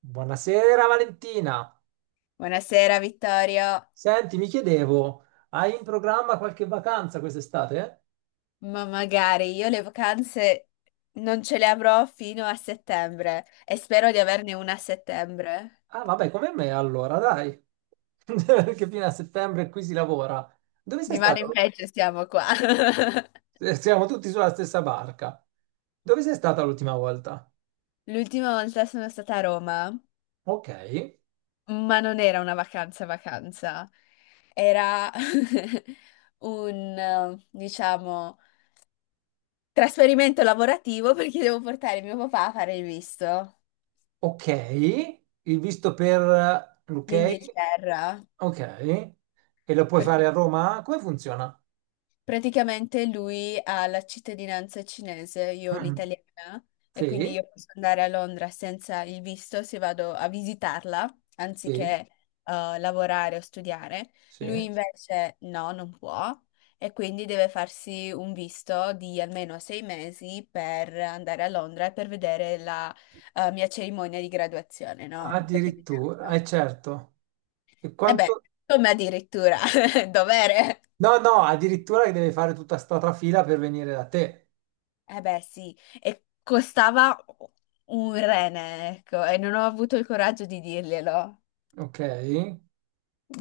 Buonasera Valentina. Buonasera Vittorio, Senti, mi chiedevo, hai in programma qualche vacanza quest'estate? ma magari io le vacanze non ce le avrò fino a settembre e spero di averne una a settembre. Ah, vabbè, come me allora, dai. Perché fino a settembre qui si lavora. Dove sei Di male stata? in peggio siamo qua. Siamo tutti sulla stessa barca. Dove sei stata l'ultima volta? L'ultima volta sono stata a Roma, Ok, ma non era una vacanza vacanza, era un trasferimento lavorativo perché devo portare mio papà a fare il visto, ok. Il visto per l'UK? l'Inghilterra. Ok. E lo puoi Perché fare a Roma? Come funziona? Praticamente lui ha la cittadinanza cinese, io ho Mm. l'italiana, e quindi Sì, io posso andare a Londra senza il visto se vado a visitarla, anziché sì, lavorare o studiare. Lui sì. invece no, non può, e quindi deve farsi un visto di almeno 6 mesi per andare a Londra e per vedere la mia cerimonia di graduazione, no? Perché mi Addirittura, è cambio. certo. E E beh, quanto... come addirittura, dovere. No, no, addirittura che deve fare tutta sta trafila per venire da te. Eh beh, sì, e costava un rene, ecco, e non ho avuto il coraggio di dirglielo. Ok?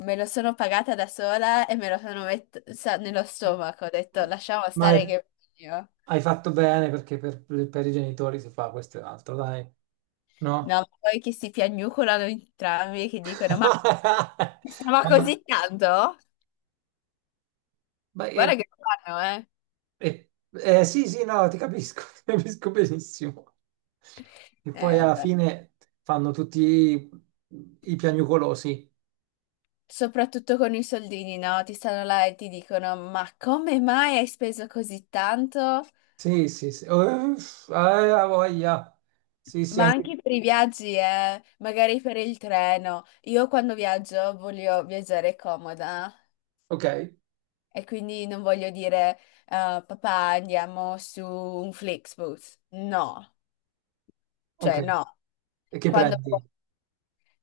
Me lo sono pagata da sola e me lo sono messa nello stomaco. Ho detto, M- lasciamo Ma hai stare che io. hai fatto bene perché per i genitori si fa questo e l'altro, dai. No, No? ma poi che si piagnucolano entrambi, che dicono, ma stava Ma- così tanto? ma è- Guarda che fanno, eh. è- sì, sì, no, ti capisco, ti capisco benissimo. E poi alla Beh. fine fanno tutti i piagnucolosi. Soprattutto con i soldini, no? Ti stanno là e ti dicono, ma come mai hai speso così tanto? Sì, sì, sì. Oh, uff, ah, voglia. Sì, sì, Ma anche... anche per i viaggi, magari per il treno. Io quando viaggio voglio viaggiare comoda Ok, e quindi non voglio dire papà andiamo su un Flixbus. No, ok. cioè no, E che quando prendi?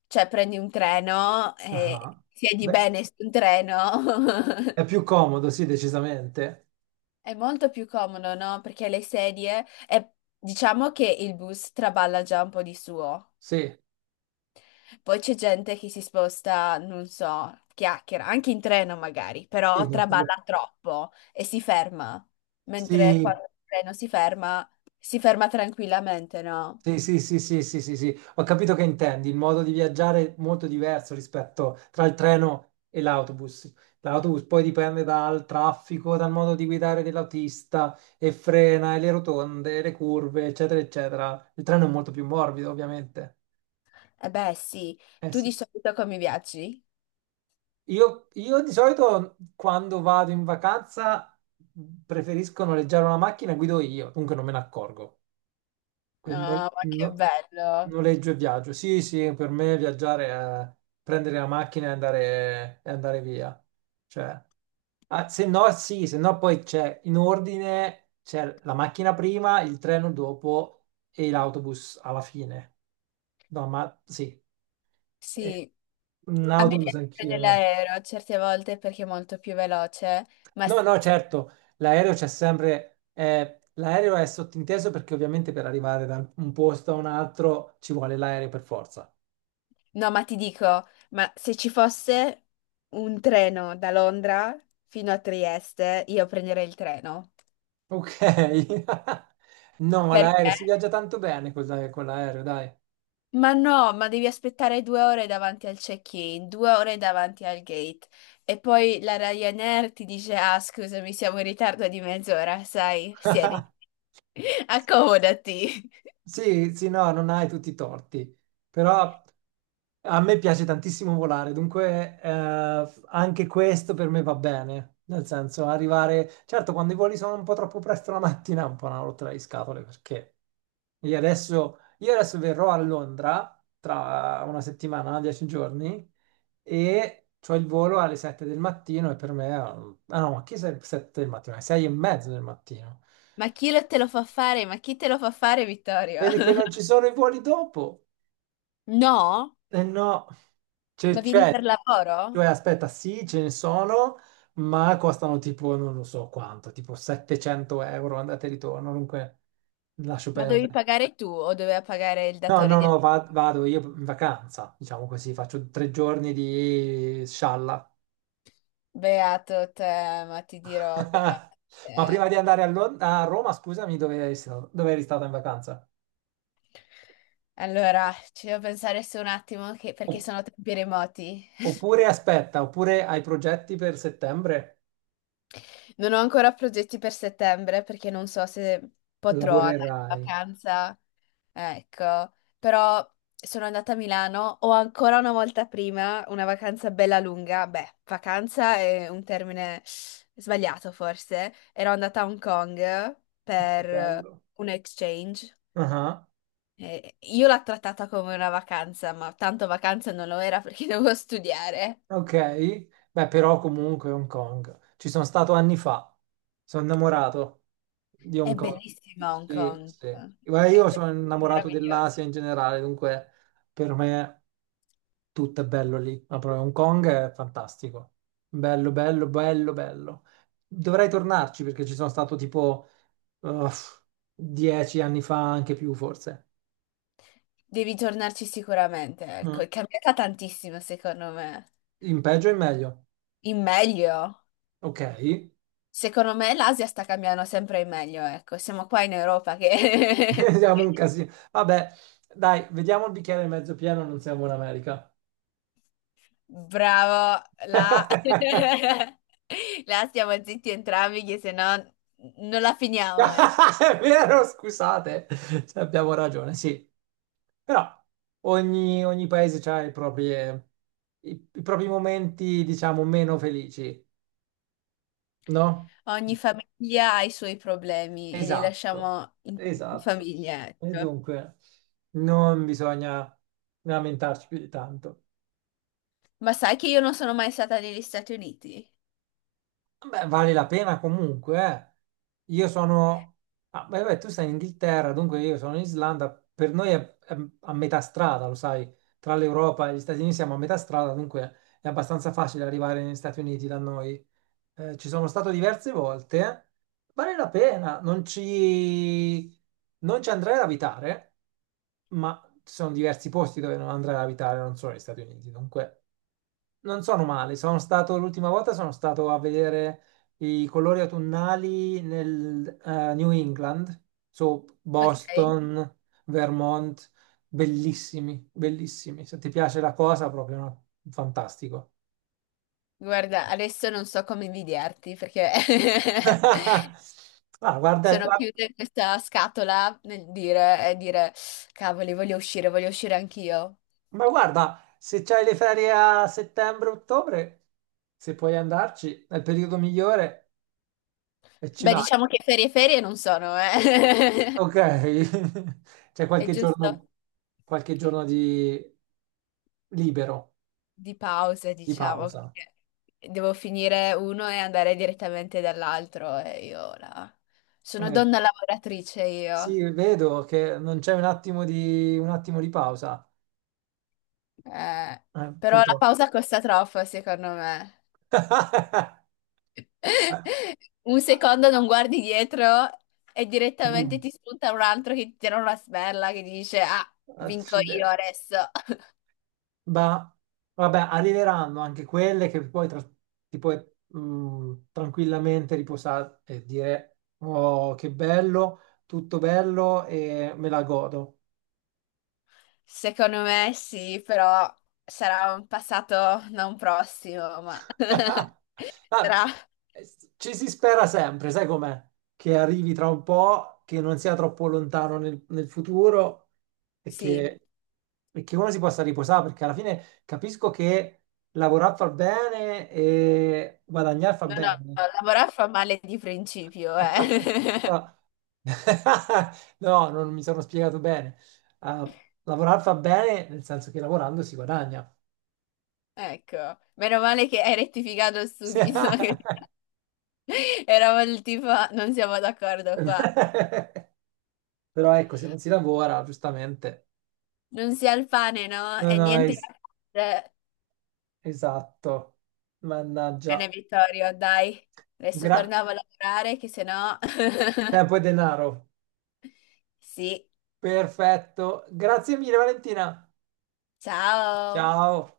cioè, prendi un treno e Ah, siedi beh, bene su un treno è più comodo, sì, decisamente. è molto più comodo, no? Perché le sedie e diciamo che il bus traballa già un po' di suo. Sì, Poi c'è gente che si sposta, non so, chiacchiera, anche in treno magari, sì, però no, quello- traballa troppo e si ferma, mentre Sì, quando il treno si ferma tranquillamente, no? sì, sì, sì, sì, sì, sì, sì. Ho capito che intendi. Il modo di viaggiare è molto diverso rispetto tra il treno e l'autobus. L'autobus poi dipende dal traffico, dal modo di guidare dell'autista e frena, e le rotonde, le curve, eccetera, eccetera. Il treno è molto più morbido, ovviamente. Eh beh, sì. Eh Tu sì. di solito come viaggi? Io di solito quando vado in vacanza preferisco noleggiare una macchina e guido io, dunque non me ne accorgo. Quindi Ah, ma che bello. noleggio e viaggio. Sì, sì, per me viaggiare è prendere la macchina e andare via. Cioè, ah, se no, sì, se no poi c'è in ordine, c'è la macchina prima, il treno dopo e l'autobus alla fine. No, ma sì, eh, Sì. un A me autobus piace anch'io, prendere no? l'aereo certe volte perché è molto più veloce, ma No, no, certo, l'aereo c'è sempre, l'aereo è sottinteso perché ovviamente per arrivare da un posto a un altro ci vuole l'aereo per forza. No, ma ti dico, ma se ci fosse un treno da Londra fino a Trieste, io prenderei il treno. Ok. No, l'aereo Perché? si viaggia tanto bene con l'aereo, dai. Ma no, ma devi aspettare 2 ore davanti al check-in, 2 ore davanti al gate. E poi la Ryanair ti dice, ah, scusami, siamo in ritardo di mezz'ora, sai, siediti, accomodati. Sì, sì, no, non hai tutti i torti, però a me piace tantissimo volare, dunque anche questo per me va bene. Nel senso, arrivare... Certo, quando i voli sono un po' troppo presto la mattina è un po' una rotta di scatole, perché io adesso verrò a Londra tra una settimana, dieci giorni, e ho il volo alle sette del mattino e per me. Ah no, ma che sette del mattino? Alle sei e mezzo del mattino. Ma chi lo te lo fa fare? Ma chi te lo fa fare, Vittorio? Perché non ci sono i voli dopo. No? Eh no, cioè, Ma vieni cioè, per lavoro? Aspetta, sì, ce ne sono, ma costano tipo, non lo so quanto, tipo 700 euro andata e ritorno, dunque lascio Ma dovevi perdere. pagare tu o doveva pagare il No, datore no, di... no, vado io in vacanza, diciamo così, faccio tre giorni di scialla. Beato te, ma ti dirò, beato Ma prima te. di andare a Roma, scusami, dove eri stato in vacanza? Allora, ci devo pensare su un attimo perché O- sono tempi remoti. oppure aspetta, oppure hai progetti per settembre? Non ho ancora progetti per settembre perché non so se potrò andare in Lavorerai. vacanza. Ecco, però sono andata a Milano, ho ancora una volta prima una vacanza bella lunga. Beh, vacanza è un termine sbagliato forse. Ero andata a Hong Kong Che per bello. un exchange. Ah. E io l'ho trattata come una vacanza, ma tanto vacanza non lo era perché dovevo studiare. Ok, beh, però comunque Hong Kong. Ci sono stato anni fa. Sono innamorato di È Hong Kong. bellissima Hong Sì, Kong, sì. Guarda, è io sono qualcosa di innamorato dell'Asia in meraviglioso. generale, dunque per me tutto è bello lì. Ma proprio Hong Kong è fantastico. Bello, bello, bello, bello. Dovrei tornarci perché ci sono stato tipo uff, dieci anni fa, anche più forse. Devi tornarci sicuramente, ecco, Mm. è cambiata tantissimo secondo me. In peggio e in meglio. In meglio. Ok. Secondo me l'Asia sta cambiando sempre in meglio, ecco. Siamo qua in Europa che... Siamo un casino. Vabbè, dai, vediamo il bicchiere mezzo pieno, non siamo in America. Bravo, là. È Là stiamo zitti entrambi che se no non la finiamo, eh. vero, scusate, cioè, abbiamo ragione, sì. Però ogni paese ha i propri, i propri momenti, diciamo, meno felici, no? Ogni famiglia ha i suoi problemi e li Esatto, lasciamo in esatto. famiglia, E ecco. dunque, non bisogna lamentarci più di tanto. Ma sai che io non sono mai stata negli Stati Uniti, Beh, vale la pena comunque. Eh. Io sono... ah, beh, tu sei in Inghilterra, dunque io sono in Islanda. Per noi è a metà strada, lo sai, tra l'Europa e gli Stati Uniti siamo a metà strada, dunque è abbastanza facile arrivare negli Stati Uniti da noi. Ci sono stato diverse volte. Vale la pena, non ci andrei ad abitare, ma ci sono diversi posti dove non andrei ad abitare, non solo negli Stati Uniti. Dunque... Non sono male, sono stato a vedere i colori autunnali nel New England, su ok? Boston, Vermont, bellissimi, bellissimi. Se ti piace la cosa, proprio no? Fantastico. Guarda, adesso non so come invidiarti perché Ah, sono chiusa in questa scatola nel dire, e dire, cavoli, voglio uscire anch'io. ma guarda, se c'hai le ferie a settembre-ottobre, se puoi andarci, è il periodo migliore e ci Beh, vai. diciamo che ferie ferie non sono, eh. Ok, c'è È giusto qualche giorno di libero, di pausa, di diciamo, pausa. perché devo finire uno e andare direttamente dall'altro e io sono Eh, donna lavoratrice sì, io. vedo che non c'è un attimo di pausa, Eh, però la purtroppo. pausa costa troppo, secondo me. Un secondo non guardi dietro e direttamente Boom, ti spunta un altro che ti tira una sberla che dice: Ah, vinco io accidenti. adesso. Ma vabbè, arriveranno anche quelle che ti puoi mm, tranquillamente riposare e dire, oh, che bello, tutto bello e me la godo. Secondo me sì, però sarà un passato non prossimo, ma Ah, sarà eh, ci si spera sempre, sai com'è? Che arrivi tra un po', che non sia troppo lontano nel futuro e sì. che, e che uno si possa riposare, perché alla fine capisco che lavorare fa bene e guadagnare fa No, no, bene. lavorare fa male di principio, eh. No, no, non mi sono spiegato bene. Ah, lavorare fa bene nel senso che lavorando si guadagna. Ecco, meno male che hai rettificato subito. Eravamo il tipo, non siamo d'accordo qua. Però ecco, se non si lavora, giustamente, Non si ha il pane, no? non E hai... niente da fare. Esatto. Bene, Mannaggia. Vittorio, dai. Adesso Gra... tornavo a lavorare, che se no... Tempo e denaro. Sì, Perfetto. Grazie mille, Valentina. ciao! Ciao.